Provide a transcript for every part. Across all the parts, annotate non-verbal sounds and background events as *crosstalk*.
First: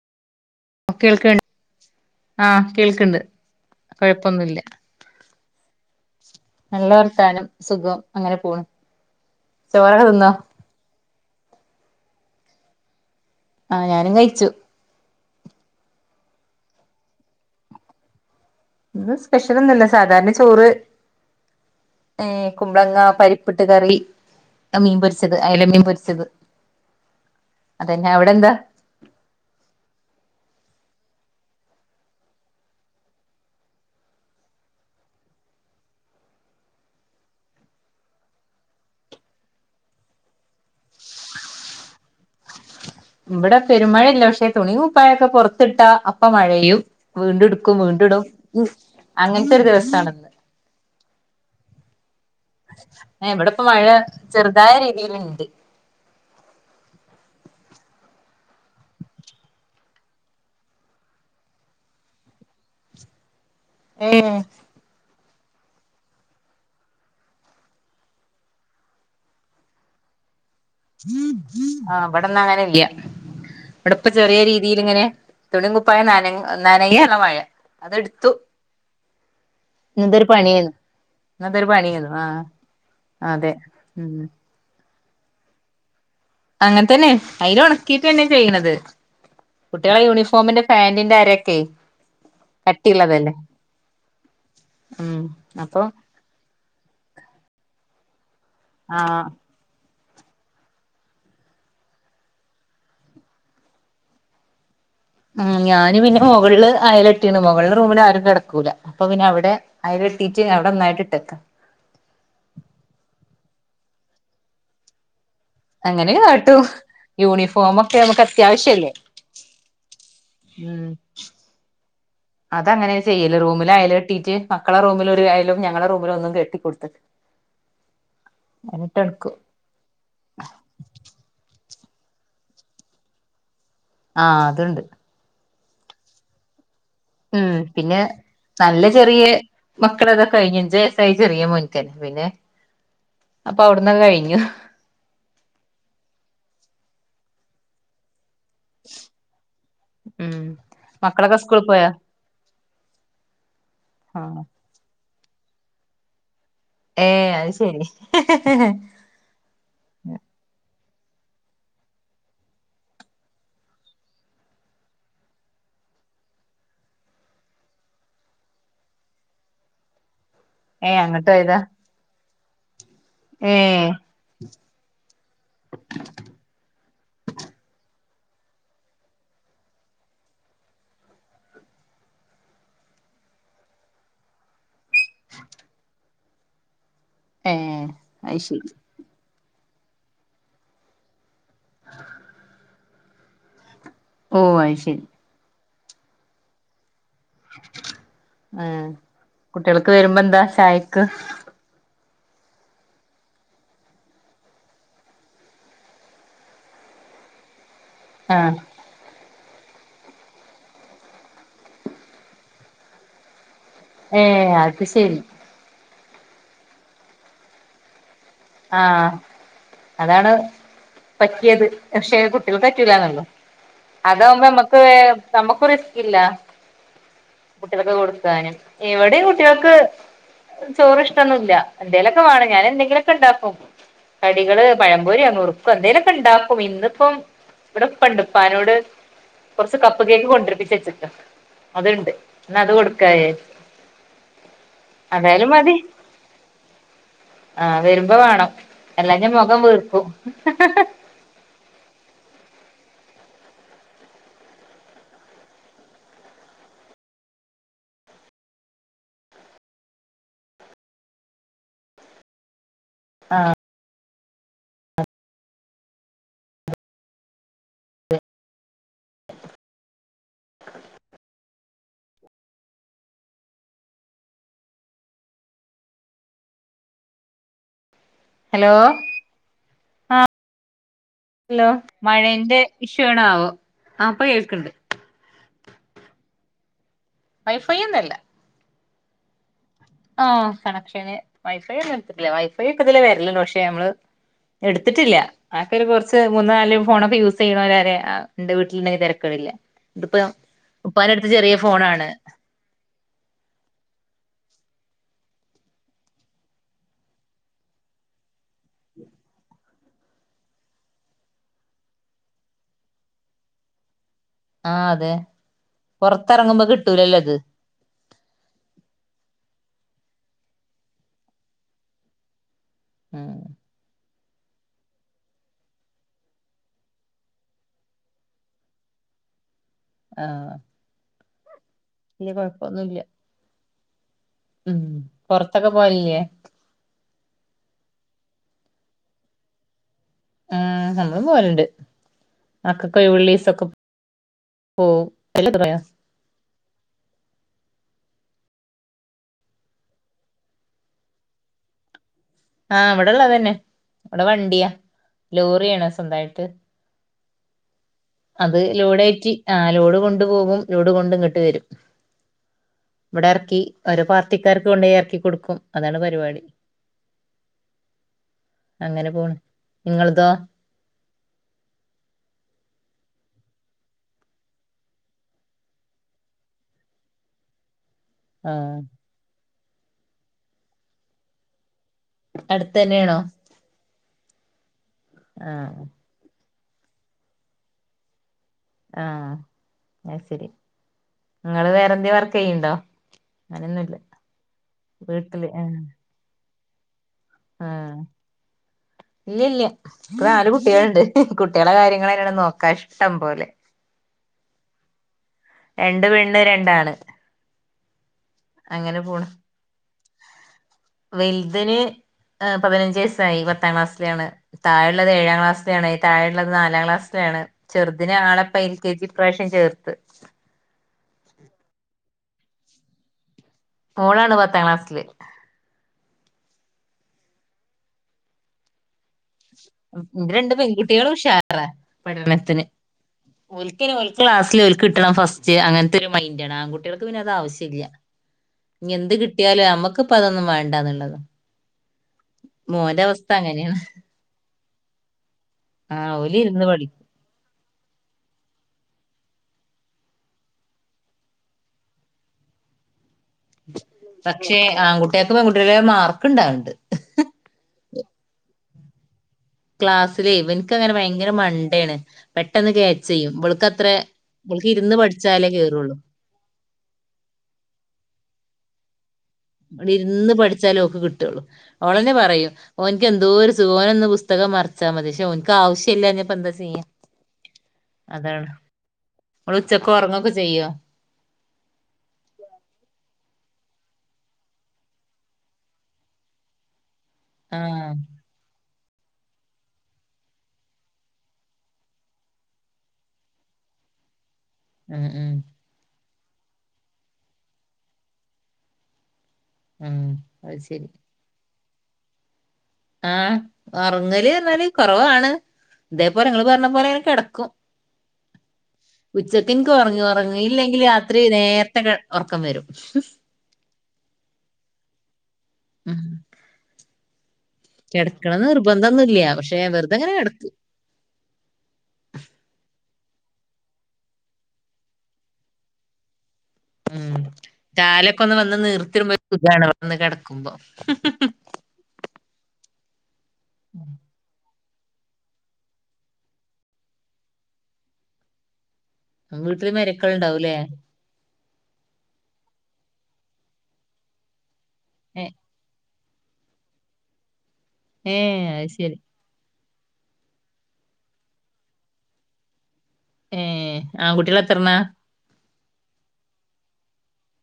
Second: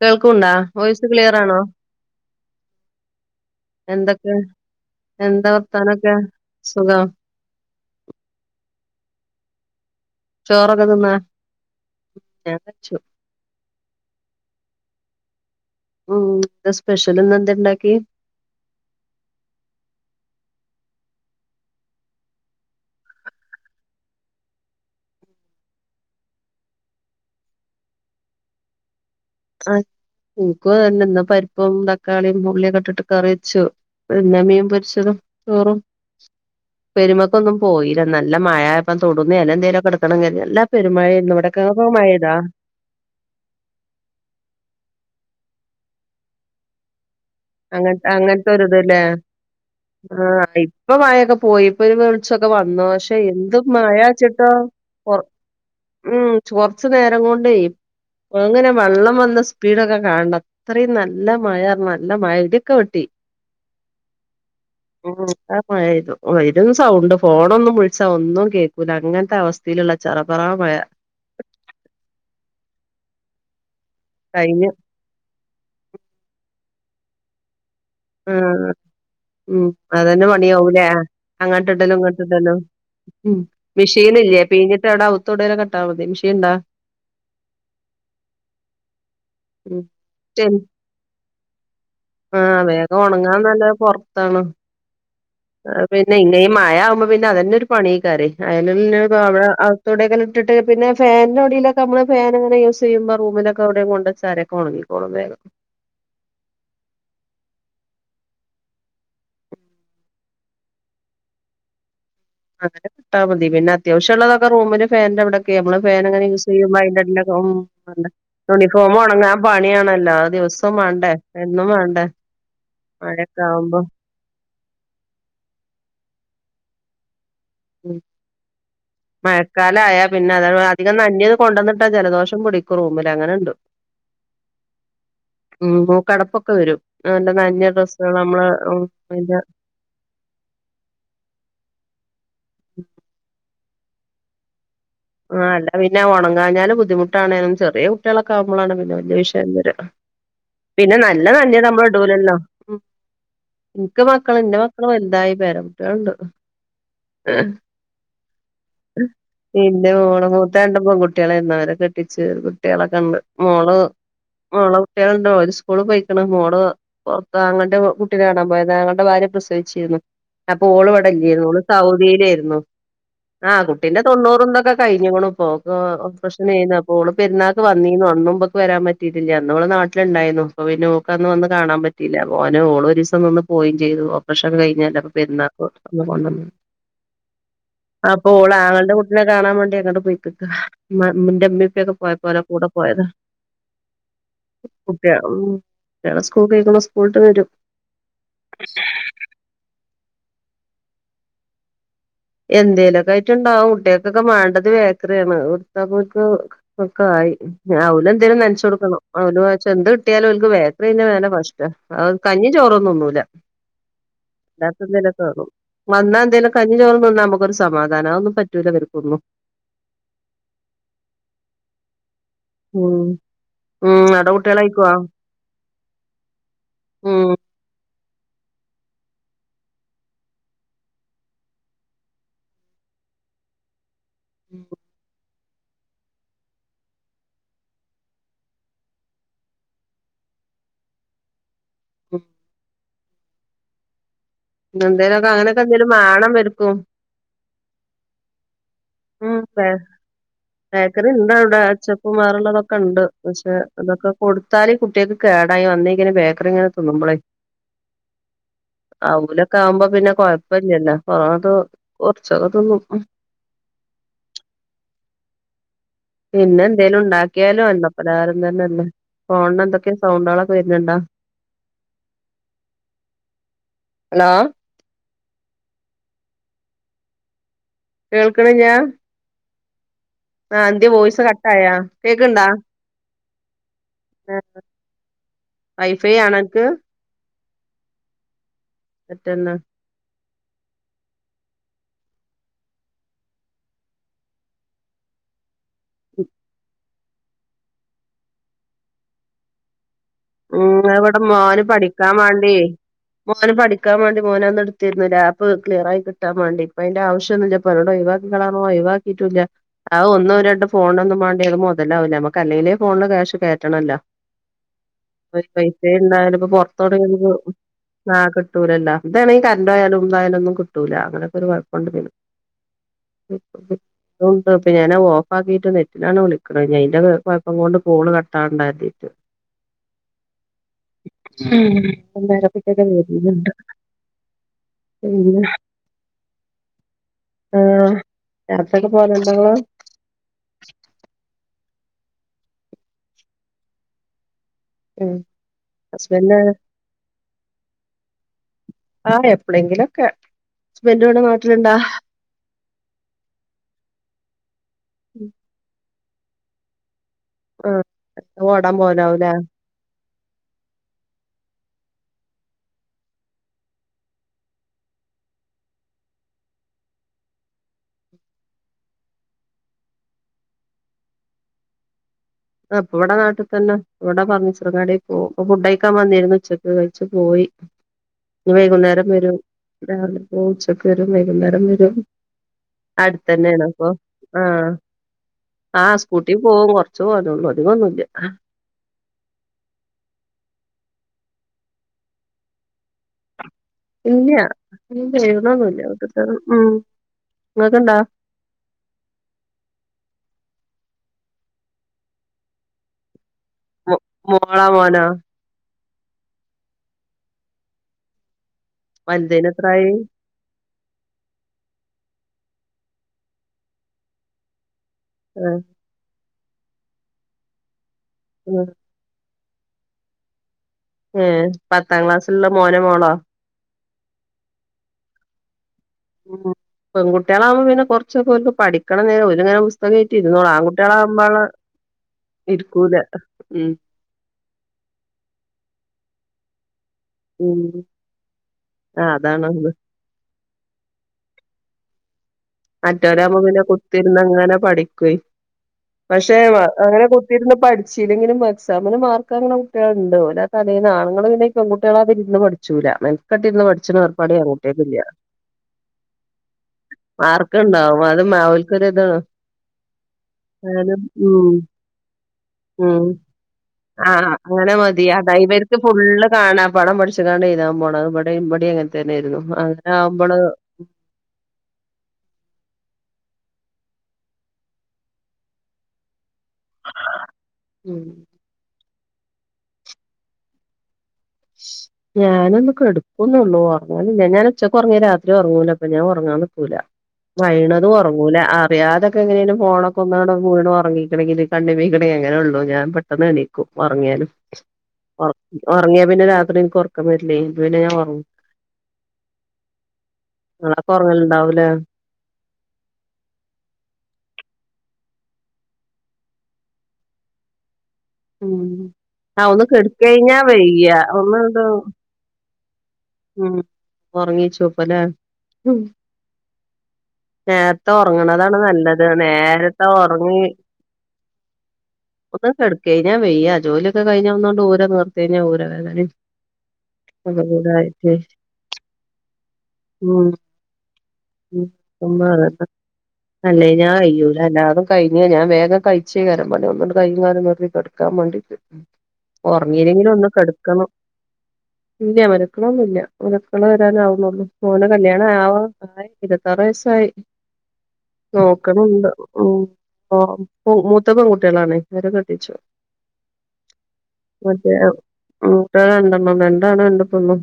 കേൾക്കുണ്ടാ voice കേൾക്കണ്ട് ക്ലിയറാണോ? ആഹ് കേൾക്ക്‌ണ്ട് എന്തൊക്കെ കൊഴപ്പൊന്നുല്ല എന്താ വർത്താനൊക്കെ സുഖം നല്ലവർത്താനം സുഖം. അങ്ങനെ പോണ്. ചോറൊക്കെ തിന്നോ? ചോറൊക്കെ തിന്നാ ഞാൻ ച്ചു ആഹ് ഞാനും കഴിച്ചു ഉം ന്ത സ്പെഷ്യല്ന്നെന്താണ്ടാക്കി ഇന്ന് സ്പെഷ്യലൊന്നുല്ല സാധാരണ ചോറ് ഏഹ് കുമ്പളങ്ങ പരിപ്പിട്ട് കറി മീൻ പൊരിച്ചത് അയല മീൻ പൊരിച്ചത് അതന്നെ. അവിടെന്താ? ആഹ് ൻക്കും അതെന്നെ ന്ന് പരിപ്പും തക്കാളിയും ഉള്ളിയൊക്കെ ഇട്ടിട്ട് കറി വച്ചു. പിന്നെ മീൻ പൊര്ച്ചതും ചോറും ഉപ്പേരിമ്മക്കൊന്നും പോയില നല്ല മഴായപ്പൊ തൊടൂന്ന് എലന്തേലൊക്കെട്ക്കണം കര്തി നല്ല പെരുമഴയേര്ന്നുവടെ ക്കപ്പൊ മഴെയ്താ? ഇവിടെ പെരുമഴല്ല പക്ഷെ തുണീം കുപ്പായൊക്കെ പുറത്തിട്ടാ അപ്പ മഴെയ്യും വീണ്ടുട്ക്കും അങ്ങൻ അങ്ങൻത്തൊര്ത് ലേ ഒരു ദിവസാണിന്ന് ആഹ് ഇപ്പ മയൊക്കെ പോയി പ്പൊര് വെൾച്ചൊക്കെ വന്നു പക്ഷെ ഏഹ് എന്ത് ഇവിടെപ്പ മഴ മഴാച്ച്ട്ടാ ചെറുതായ പൊർ രീതിയിലുണ്ട് മ് കൊറച്ച്നേരം കൊണ്ടേ ഇവട്ങ്ങനെ വെള്ളം വന്ന സ്പീഡൊക്കെ കാണണം അത്രയും നല്ല മയന്ന ല്ല മയ ഇടിയൊക്കെ വെട്ടി ഏഹ് എന്താ മഴപെയ്തു വെറും സൗണ്ട് ഫോണൊന്നും വിളിച്ചാ ഒന്നും കേ നിക്കൂല അങ്ങനത്തവസ്ഥീലുള്ള ചറപറാ മഴ ആഹ് ഇവടെന്നാ അങ്ങനെല്ല്യ ഇവിടെപ്പ ചെറിയ കഴിഞ്ഞു രീതീലിങ്ങനെ തുണിം കുപ്പായും നന നനയ്യാണ് മയ അത്ട്ത്തു ആഹ് ഉം അതന്നെ പണിയാവൂലേ ഇന്നതൊരു അങ്ങട്ടിടലും പണിയായിരുന്നു ആഹ് ഇങ്ങട്ടിടലും ഉം അതെ ഉം മിഷീനില്ലേ പിയിഞ്ഞിട്ടവ്ടവുത്ത് അവ്ത്തേടെലൊക്ക്ട്ടാ മതി മിഷീന്ണ്ടാ അങ്ങന് തന്നെ അയിലൊണക്കീട്ടെന്നെ ചെയ്യ്ണത് ഉം കുട്ട്യാളെ യൂണിഫോമിന്റെ പാന്റിന്റരക്കെയ് കട്ടി ഇത് ഒണങ്ങാൻ നല്ലത് പൊറത്താണ് ഉം അപ്പൊ പിന്നെ യില്ലേ ഈ മഴയാകുമ്പൊ പിന്നെ അതെന്നൊരു പണിയ്ക്കാരെയ് ആഹ് അയ്ലിന്റൊക്കവ്ടെ ആഹ് യൊവ്ടെങ്കിലുട്ട്ട്ട് പിന്നെ ഫെനിന്റെടിലൊക്കെ നമ്മള് ഫെനങ്ങനെ യൂസെയ്യുമ്പൊ റൂമിലൊക്കെവ്ടെം കൊണ്ടെച്ചാ അരെക്കൊണങ്ങി ആഹ് ഞാന് പിന്നെ മുകള്ല് അയലെട്ടിണ് മുകളിലെ റൂമിലാരും കെടക്കൂല അപ്പൊ പ്പിന്ന അവിടെ അയലെട്ടീട്ട് അവിടൊന്നായിട്ട് ട്ടേക്കാ അങ്ങനെക്ക്ട്ടാമതി പിന്നത്യാവശ്യള്ളതൊക്കെ റൂമില് ഫെനിന്റെവ്ടെ നമ്മള് അങ്ങനെ ഫേനങ്ങനെ കാട്ടും യൂസെയ്യുമ്പൊ അതിന്റെടിലൊക്കും യൂണിഫോമൊക്കെ മാണ്ടേ നമുക്ക് അത്യാവശ്യല്ലേ യൂണിഫോമൊണങ്ങാൻ പണിയാണല്ലോ ദിവസം വേണ്ടേ എന്നും വേണ്ടേ അതങ്ങനെയാ ചെയ്യല് മഴയൊക്കെ ആവുമ്പോ റൂമിലയ്ലെട്ടീട്ട് മക്കളെ റൂമിലൊരയലും ഞങ്ങളെ റൂമിലൊന്നും കെട്ടിക്കൊട്ത്തക്ക ഉം മഴ മഴക്കാലായാ പിന്നെ അതാ അധികം ന്നനഞ്ഞത് കൊണ്ടന്ന്ട്ടാ ജലദോഷം പിടിക്കും റൂമില് അങ്ങന്ണ്ട് ആഹ് അത്ണ്ട് ഉം മൂക്കടപ്പൊക്കെ വരും അതോണ്ട് ഉം ന്നഞ്ഞ പിന്നെ ഡ്രസ്സുകൾ നമ്മള് നല്ല ചെറിയ *unintelligible* മക്കളതൊക്കെ കയ്ഞ്ഞു അഞ്ചയ്സ്സായി ചെറിയ മോന്ക്കെന്നെ പിന്നെ ഉം അപ്പൊ അവ്ട്ന്നൊക്കെ കയ്ഞ്ഞു ആഹ് അല്ല പിന്നെ ഒണങ്ങാഞ്ഞാലും ബുദ്ധിമുട്ടാണെനും ചെറിയ കു കുട്ട്യാളൊക്കാകുമ്പൊളാണ് പിന്നെ വലിയ വിഷയം വെര ഉം പിന്നെ നല്ല മക്കളൊക്കെ നെഞത് സ്കൂളി നമ്മള് പോയാ ഇടൂലല്ലോ ഉം ഇന്ക്ക് മക്കള് ആഹ് ഇന്റെ മക്കള് മക്കള് വല്തായി പേരക്കുട്ട്യാള്ണ്ട് ഏഹ് അഹ് ശെരി എന്റെ മോള് മൂത്തരണ്ടും പെൺകുട്ട്യാളായിര്ന്നു അവരെ കെട്ടിച്ച് കുട്ട്യാളെക്ക്ണ്ട് മോള് മോളെ കുട്ട്യാള്ണ്ട് ഓര്സ്കൂള് പോയ്ക്ക്ണ് മോള് പൊറത്ത് അങ്ങളെന്റെ കുട്ടിനെ കാണാൻ പോയതാ ആങ്ങളെന്റെ ഭാര്യ പ്രസവിച്ചിര്ന്ന് ഏഹ് അങ്ങട്ട് അപ്പോള്വ്ടെല്ല്യര്ന്നു പോയതാ ഓള് സൗദിലെര്ന്നു ആഹ് ഏഹ് കുട്ടിന്റെ തൊണ്ണൂറും ഇതൊക്കെ കയ്ഞ്ക്ക്ണു ഇപ്പോ ഓക്ക് ഓപ്പറേഷനായിന്നു അപ്പോ ഓള് പെര്ന്നാക്ക് വന്നീനു അന്നും ഇബക്ക് വരാൻ പറ്റീട്ടില്ല അന്നോള് നാട്ടില്ണ്ടായ്ന്നു അപ്പപ്പിന്നെ ഓക്ക് അന്ന് വന്ന് കാണാൻ പറ്റീല പിന്നെ ഓന് ഓള് ഒരീസം നിന്ന് പോയിം ചെയ്തു ഓപ്പറേഷന് ഒക്കെ കഴിഞ്ഞല്ലേ അപ്പൊ പെരുന്നാക്ക് ഒന്ന് കൊണ്ടന്നു ഏഹ് അത് അപ്പോള് ശരി ആങ്ങളടെ കൂട്ടിനെ കാണാൻ വേണ്ടി ണ്ടിയങ്ങണ്ട് പോയ്‌ക്കക്കാ മ്മാ ന്റെമ്മിപ്പിയൊക്കെ പോയപ്പോ ഓരെ കൂടെ പോയതാ ഓഹ് അയ്ശെരി കുട്ട്യാ ഉം കുട്ട്യാള് സ്കൂൾ കെയ്‌ക്കുണു സ്കൂള്ട്ട് വെരും ആഹ് കുട്ട്യാൾക്ക് വരുമ്പെന്താ ചായയ്ക്ക് എന്തേലൊക്കയ്റ്റ്ണ്ടാവും കുട്ടികൾക്കൊക്കെ മാണ്ടത് ബേക്കറിയാണ് അഹോട്ത്താപ്പോര്ക്ക് ഒക്കായി ഞ്ഞ അവ് ലെന്തേലും ആഹ് നന്ച്ച് കൊട്ക്കണം *unintelligible* എന്ത് കിട്ട്യാലും ഓൽക്ക് ബേക്കറി *unintelligible* ഫസ്റ്റ അത് കഞ്ഞി ചോറും തിന്നൂല ഏഹ് അത് ശരി വന്നാ എന്തേലും കഞ്ഞി ചോറും തിന്നാ ഞമ്മക്കൊരു സമാധാന അതൊന്നും പറ്റ് ആഹ് അതാണ് പറ്റ്യേത് പക്ഷേ കു ട്ട്യാൾക്ക്‌ ഉം പറ്റൂലാന്നൊള്ളു ഉം അവിടെ അതാവുമ്പോ കുട്ടികള് നമ്മക്ക് കഴിക്കുവോ നമ്മക്കും റിസ്ക്കില്ല ഉം കുട്ടികൾക്ക് കൊടുക്കാനും ഇവടിം കുട്ട്യാക്ക് ചോറ് ഇഷ്ടൊന്നുല്ല എന്തേലൊക്കെ വാണം ഞാൻ എന്തെങ്കിലൊക്കെ ണ്ടാക്കും കടികള് പഴംപൊരിയോ നുറുക്കോ എന്തെങ്കിലൊക്കെ ണ്ടാക്കും ഇന്നിപ്പം ഇവടെ പ്പണ്ട് പ്പാനോട് കൊർച്ച് കപ്പ കേക്ക് കൊഡ്രിപ്പിച്ചെച്ച്ക്ക അത്ണ്ട് ഇന്നത് കൊട്ക്കായേ എന്തേലൊക്കെ മതി അങ്ങനൊക്കെന്തേലും വാണവര്ക്കും വെരുമ്പോ വാണം അല്ലാഞ മൊഖം വീർക്കും ക്ക്‌റണ്ടവടെ അച്ചപ്പും വേറെള്ളതൊക്കെ ണ്ട് പക്ഷെ അതൊക്കെ കൊടുത്താല് കുട്ട്യാക്ക് കേട വന്നെയ്ക്കെന്നെ ബേക്കറിങ്ങനെ തിന്നുബ്ലെ അവുലൊക്കാവുമ്പോ പിന്നെ കൊഴപ്പില്ലല്ലോ ആദു കൊർച്ചൊക്കെ തിന്നും ആഹ് പിന്നെ എന്തേലും ണ്ടാക്യാലും എണ്ണ പ്പലഹാരം തെന്നല്ലെ ഫോൺനെന്തൊക്കെ സൗണ്ടാളൊക്കെ വെര്ണ് ണ്ടോ ഹലോ ഹലോ കേൾക്കണില്ലാ ആഹ് ആ എന്തേ വോയിസ് ഹലോ കട്ടായാ കേക്കണ്ടാ മഴന്റെ ഇഷ്യു ണാവോ ആഹ് പ്പൊ കേൾക്ക്‌ണ്ട് വൈഫൈ ആണോ അൻക്ക്‌ വൈഫൈ ഒന്നുല്ല മറ്റന്ന ആഹ് കണക്ഷന് വൈഫൈ ഒന്നും ഇട്ത്തിട്ടില്ല വൈഫൈ ഒക്കെ ഇതിലെ വെര്ല്ണ്ട് പക്ഷെ നമ്മള് എട്ത്ത്ട്ടില്ല അതൊക്കൊരു കൊർച്ച് മൂന്നാലും ഫോണൊക്കെ യൂസെയ്യ്ണോരാരെ ഇന്റെ വീട്ടില്ണ്ടെ തെരക്കേടില്ല ഇതിപ്പം ഉം അത് ഇവടെ മോന് പഠിക്കാൻ വാണ്ടി മോന് പഠിക്കാൻ വാണ്ടി മോനന്ന് ഇട്ത്തിര്ന്നു ലാപ്പ്ക്ലിയറായി കിട്ടാൻ വാണ്ടി പ്പയ്ന്റെ ആവശ്യോന്നുല്ല പ്പോനോട്‌ ഒയ് വാക്കിക്കാളാന്ന് പർഞ് ഓൻ ഒയ് വാക്കിറ്റുല്ല അത് ഒന്നും രണ്ടും ഫോണ്നൊന്നും മാണ്ടി അത് മൊതലാവൂല ഞമ്മക്കല്ലെങ്കിലേ ഫോണില് ക്യാഷ് കേറ്റണല്ലോ ആഹ് അതെ ഒരു പൈസേ ണ്ടാവൂല ഇപ്പൊ പൊറത്തിറങ്ങുമ്പോ കിട്ടൂലല്ലോ പൊർത്തെവടെങ്കിലും ഇത് ആഹ് കിട്ടൂലല്ലൊ താണെങ്കി കറൻറ് പോയാലും തായാലൊന്നും കിട്ടൂല അങ്ങനൊക്കൊരു കൊഴപ്പണ്ട് ത്ന് ഉം *unintelligible* *unintelligible* ഞാനത് ഓഫാക്കിട്ട് നെറ്റിലാണ് വിളിക്ക്‌ണത് ഞ്ഞി അയ്ന്റെ കൊഴപ്പം കൊണ്ട് ഫോണ് കട്ടാവണ്ടാ ര്തിട്ട് ആഹ് വല്യ ന്നാരൊക്കെക്കെ കൊഴപ്പൊന്നുല്ല വെര്ന്ന്ണ്ട് ഉം പൊർത്തൊക്കെ പോവലില്ലേ ആഹ് യാത്രക്കെ പോവല്ണ്ടോ ങ്ങളും ഉം നമ്മളും പോവൽണ്ട് മക്കക്ക്‌ ഒഴ്വ്ള്ളീസൊക്കെ പോവും *unintelligible* ഹസ്ബന്റോ ആഹ് എപ്ലെങ്കിലൊക്കെ ഹസ്ബന്റ് വടെ നാട്ടില്ണ്ടോ ആഹ് ഇവടെള്ളതെന്നെ ഇവടെ വണ്ട്യ ഉം ലോറിയാണോ സ്വന്തമായിട്ട് ആഹ് ഓടാൻ പോകലാവുലേ ലോട് കൊണ്ട് പോകും ലോട് കൊണ്ട് ഇങ്ങട്ട് വരും ഇവടെ എറക്കി ഓരോ പാർട്ടിക്കാർക്ക് കൊണ്ടോയി എറക്കി കൊടുക്കും അതാണ് പരിപാടി *inaudible* അങ്ങനെപോണ് നിങ്ങളതോ ഇപ്പ ഇവിടെ നാട്ടിൽതന്നെ ഇവടെ ഫർണിച്ചർ കടയിൽപോവും ഫുഡ്ഡ് കഴിക്കാൻ വന്നീര്ന്നു ഉച്ചക്ക് കഴിച്ചു പോയി ഇനി ആഹ് വൈകുന്നേരം വരും രാവിലെ പോവും ഉച്ചക്ക് വരും വൈകുന്നേരം വരും അടുത്തന്നെയാണോ അടുത്തന്നെണോ അപ്പൊ ആഹ് ആഹ് സ്കൂട്ടി പോകും കുറച്ച് ഓഹോ അതൊന്ന് അതിഗോന്നുല്യ ആഹ് അത് ശരി നിങ്ങള് വേറെ എന്തേലും വർക്ക് ചെയ്യുന്നുണ്ടോ അങ്ങനെ ഇല്ല്യ ഒന്നുംചെയ്യുന്നൊന്നില്ല വിട്ട്ത്തന്നെ ഉം ഇങ്ങക്ക്ണ്ടോ ആഹ് *inaudible* ഇല്ലേ ഇല്ല എനിക്ക് നാല് കുട്ടികളുണ്ട് കുട്ടികളെ കാര്യങ്ങള്തന്നേണ്ട് നോക്കാ ഇഷ്ടം പോലെ മോ മോളാ മോനോ രണ്ട് പെണ്ണ് രണ്ടാണ് അങ്ങനെ പോണ് വലുതേന് എത്രായി വലുതിന് ഏഹ് പതിനഞ്ച് വയസ്സായി പത്താം ക്ലാസ്സിലാണ് താഴെള്ളത് ഏഴാം ആഹ് ക്ലാസ്സിലാണ് താഴെയുള്ളത് നാലാം ക്ലാസിലാണ് ചെറുദിനെ ഞങ്ങളിപ്പ ആഹ് എൽ കെ ജി ഇപ്രാവശ്യം ചേർത്ത് ഏഹ് പത്താം ക്ലാസ്സിലുള്ളത് മോനോ മോളോ മോളാണ് പത്താം ക്ലാസ്സില് ഉം പെൺകുട്ടികളാവുമ്പോ പിന്നെ കുറച്ച് ഓൽക്ക് ഓൽക്ക് പഠിക്കണന്നേ ഓൽ ങ്ങനെ പുസ്തകായിട്ട് ഇത് ഇരുന്നോളും രണ്ട് പെൺകുട്ടികളും ആൺകുട്ടികളാകുമ്പോള് ഉഷാറാ പഠനത്തിന് ഇരിക്കൂല ഉം ഓൽക്കയ്ന് ഓൽക്ക് ക്ലാസ്സില് ഓല്ക്ക് കിട്ടണം ഫസ്റ്റ് അങ്ങനത്തെ ഒരു മൈൻ്റാണ് ആൺകു ട്ട്യേൾക്ക് പിന്നെ അത് ഉം ആവശ്യല്ല ഇനി ആഹ് എന്ത് അതാണ് കിട്ടിയാലും നമ്മക്ക്പ്പതൊന്നും വേണ്ടാന്നുള്ളതാ മോന്റെ അവസ്ഥ മറ്റോരാവുമ്പോ പിന്നെ അങ്ങനെയാണ് കുത്തിര്ന്ന് അങ്ങനെ പഠിക്കും ആ ഓല് പക്ഷേ ഇരുന്ന് പഠിക്കും അങ്ങനെ കുത് കുത്തിര്ന്ന് പഠിച്ചിലെങ്കിലും എക്സാമിന് മാർക്ക് വാങ്ങണ കുട്ടികളുണ്ട് ഒരാ തലേന്ന് ആണുങ്ങള് പിന്നെ പെൺകട്ടികളെ മാതിര്ന്ന് പഠി ച്ചൂല മെനക്കട്ടിര്ന്ന് പഠിക്കണ ഏർപ്പാട് പക്ഷെ ആൺകുട്ടേക്കില്യ ആൺകുട്ടികൾക്ക് പെൺകുട്ടികളെ മാർക്ക് ഇണ്ടാവലണ്ട് മാർക്കുണ്ടാവും അത് മാവൽക്കൊരു ഇതാണ് ക്ലാസ്സിലെ ഇവനിക്കങ്ങനെ ഭയങ്കര ഉം മണ്ടയാണ് പെട്ടെന്ന് ഉം കേച്ച് ചെയ്യും ഇൾക്ക് അത്രേ ആഹ് അങ്ങനെ മതി അതാ ഇവര്ക്ക് ഫുള്ള് കാണാ പാടം പഠിച്ച്ങ്ങാണ്ട് എഴുതാൻ പോണത് ഇവടെ ഇവടിം അങ്ങൻതന്നെര്ന്നു ഇവിടെ ഇരുന്ന് പഠിച്ചാലും ഓൾക്ക് കിട്ടൊള്ളു ഓളെന്നെ പറയും ഓനിക്ക് എന്തോരു സുഖാ ഒനൊന്ന് പുസ്തകം മറിച്ചാൽ മതി പക്ഷെ ഓൻക്ക് ആവശ്യം ഇല്ലാഞ്ഞാപ്പ എന്താ ചിയ്യാ ഉം അതാണ് ഇങ്ങള് ഉച്ചക്ക് ഉറങ്ങൊക്കെ ചെയ്യോ *unintelligible* ഞാനൊന്ന് കെടുക്കുന്നുള്ളൂ ഒറങ്ങലില്ല ഞാൻ ഉച്ചക്ക് ഒറങ്ങിയാ രാത്രി ഒറങ്ങൂല അപ്പൊ ഞാൻ ഒറങ്ങാൻ നിക്കൂല കൈണതും ആഹ് ഒറങ്ങു ങ്ങൂല അറിയാതെക്കെ എങ്ങനെലും ഫോണക്കൊന്നൺ വീണു ഒറക്കീക്കണെങ്കില് കണ്ണിമ്മിക്ക്ണെങ്കി അങ്ങനെയുള്ളൂ ഞാന് പെട്ടെന്ന് ണി ക്കും ഒറങ്ങിയാലും ആഹ് ആഹ് ഉറങ്ങിയാ പിന്നെ രാത്രി എനിക്ക് ഉറക്കം വരില്ലേ ഇത് പിന്നെ ഞാൻ ഉറങ്ങും ഉം അത് ശരി അവിടപ്പം ഉറങ്ങൽ ഇണ്ടാവൂല്ലേ ആഹ് ഉറങ്ങല് പറഞ്ഞാല് കുറവാണ് ഇതേപോലെ നിങ്ങള് പറഞ്ഞ പോലെ അങ്ങനെ കിടക്കും ഉം ആഹ് ഉച്ചക്ക്‌ ഒന്ന് എനിക്ക് ഉറങ്ങ കെടുക്കഴിഞ്ഞാ ഉറങ്ങിയില്ലെങ്കില് വയ്യ രാത്രി ഒന്ന്ണ്ട് നേരത്തെ കെ ഉറക്കം വരും ഉം ഉറങ്ങീച്ചോപ്പല്ലേ ഉം നേരത്തെ കിടക്കണം ഒറങ്ങണതാണ് നല്ലത് നിർബന്ധമൊന്നുമില്ല പക്ഷെ നേരത്തെ വെറുതെ അങ്ങനെ ഒറങ്ങി കിടക്കും *inaudible* ഒന്ന് കെടക്ക കഴിഞ്ഞാ വെയ്യാ ജോലിയൊക്കെ കഴിഞ്ഞ ഒന്നൊണ്ട് ഊര നിവർത്ത് കഴിഞ്ഞാ ഊര വേദനയും ഒന്നും കൂടായി ക്കെ ഒന്ന് വന്ന് നിർത്തിയിടുമ്പോ സുഗാണ് വന്ന് ഉം കെടക്കുമ്പോ *unintelligible* കഴിഞ്ഞ് ഞാൻ വേഗം കഴിച്ചേകാരം പണി ഒന്നൂടെ കയ്യും കാലും നിവർത്തി കിടക്കാൻ വേണ്ടീട്ട് വീട്ടില് മരക്കൾ ഒറങ്ങീല്ലെങ്കിലും ഒന്ന് ഉണ്ടാവൂലേ കെടക്കണം ഇല്ല മരുമക്കള് ഒന്നുവില്ല മരുമക്കള് വരാനാവുന്നുള്ളൂ മോന്റെ ഏ കല്യാണം ആവാൻ ആയി ഇരുപത്താറ് വയസ്സായി ഏ അത് ശരി നോക്കണുണ്ട് ഉം ഓഹ് മൂത്തത് പെൺകുട്ടികളാണ് ഓരെ കെട്ടിച്ചു ഏ ആൺകുട്ടികൾ മറ്റേ എത്രണ്ണാ മൂത്തത് രണ്ടെണം രണ്ടാണ് രണ്ട് പെണ്ണും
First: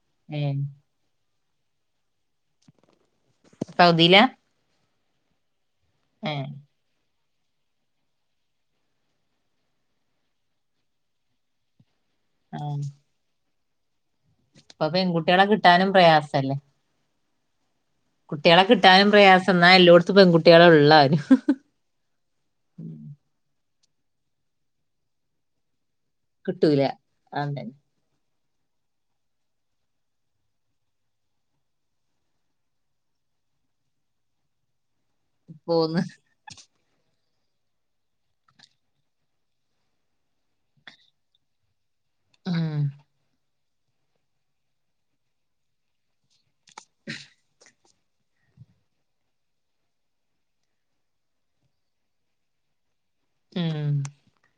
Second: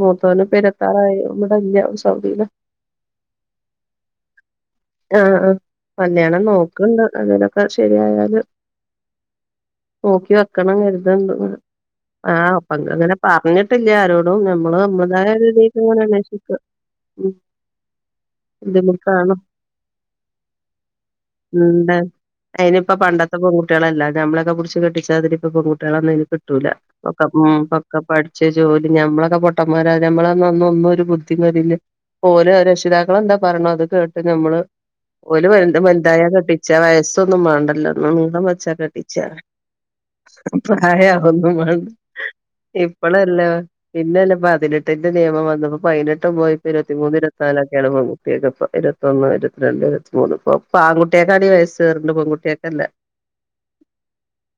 മൂത്തവന് ഏ ഇപ്പ ഇരുപത്താറായി ഇവടെ ഇല്ല സൗദിയിലാ സൗദീല ആഹ് ആഹ് കല്യാണം നോക്കണുണ്ട് അങ്ങനൊക്കെ ശരിയായാല് നോക്കി വെക്കണം കരുതണുണ്ട് അങ്ങനെ ആഹ് ആ അപ്പ ഞങ്ങൾ അങ്ങനെ പറഞ്ഞിട്ടില്ല ആരോടും നമ്മള് ഇപ്പൊ നമ്മടേതായ പെൺകുട്ടികളെ രീതിക്ക് കിട്ടാനും ഇങ്ങനെ പ്രയാസല്ലേ അന്വേഷിക്കും ഉം കുട്ടികളെ കിട്ടാനും ബുദ്ധിമുട്ടാണ് പ്രയാസം എന്നാ എല്ലോടുത്തും പെകുട്ടികള് ഒള്ളാനും ഇണ്ട് അതിനിപ്പ പണ്ടത്തെ പെൺകുട്ടികളല്ല നമ്മളെ ഒക്കെ പുടിച്ച് കെട്ടിച്ച മാതിരി ഇപ്പ പെൺകുട്ടികളൊന്നും ഇനി കിട്ടൂല ഒക്കെ അതന്നെ പൊക്കെ പഠിച്ച് ജോലി ഞമ്മളൊക്കെ പൊട്ടമാര ഞമ്മള് അന്നൊന്നും ഒരു ബുദ്ധി വരില്ല ഓല് രക്ഷിതാക്കളെന്താ പറയണെ അത് കേട്ട് നമ്മള് ഓല് വൽ പോന്ന് വലുതായ കെട്ടി ച്ച വയസ്സൊന്നും വാണ്ടല്ലോന് നിളം വെച്ചാ കെട്ടിച്ചാ പ്രായ ആവുവൊന്നും വേണ്ട ഉം ഇപ്പളെല്ലോ പിന്നെയല്ലേ പതിനെട്ടിന്റെ നിയമം വന്നപ്പോ പതിനെട്ടും പോയി ഇരുപത്തിമൂന്ന് ഇരുപത്തിനാലായി ചെല പെൺകുട്ടികൾക്കൊക്കെ ഇരുപത്തൊന്ന് ഇരുപത്തിരണ്ട് ഇരുപത്തിമൂന്ന് ഇപ്പൊ ആൺ കുട്ടികൾക്കാണ് വയസ്സ് കേറണത് പെൺകുട്ടികൾക്ക് അല്ല ഉം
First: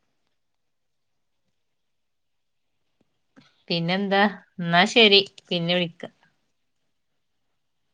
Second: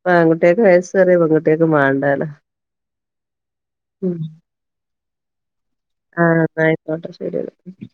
ഇപ്പൊ ആൺ കുട്ടികൾക്ക് വയസ്സേറിയ പെൺ കുട്ടികൾക്ക് വേണ്ടാലൊ പിന്നെന്താ എന്നാ ശരി പിന്നെ വിളിക്കാം ആഹ് *unintelligible* ആട്ടെ ശെരി എന്നാ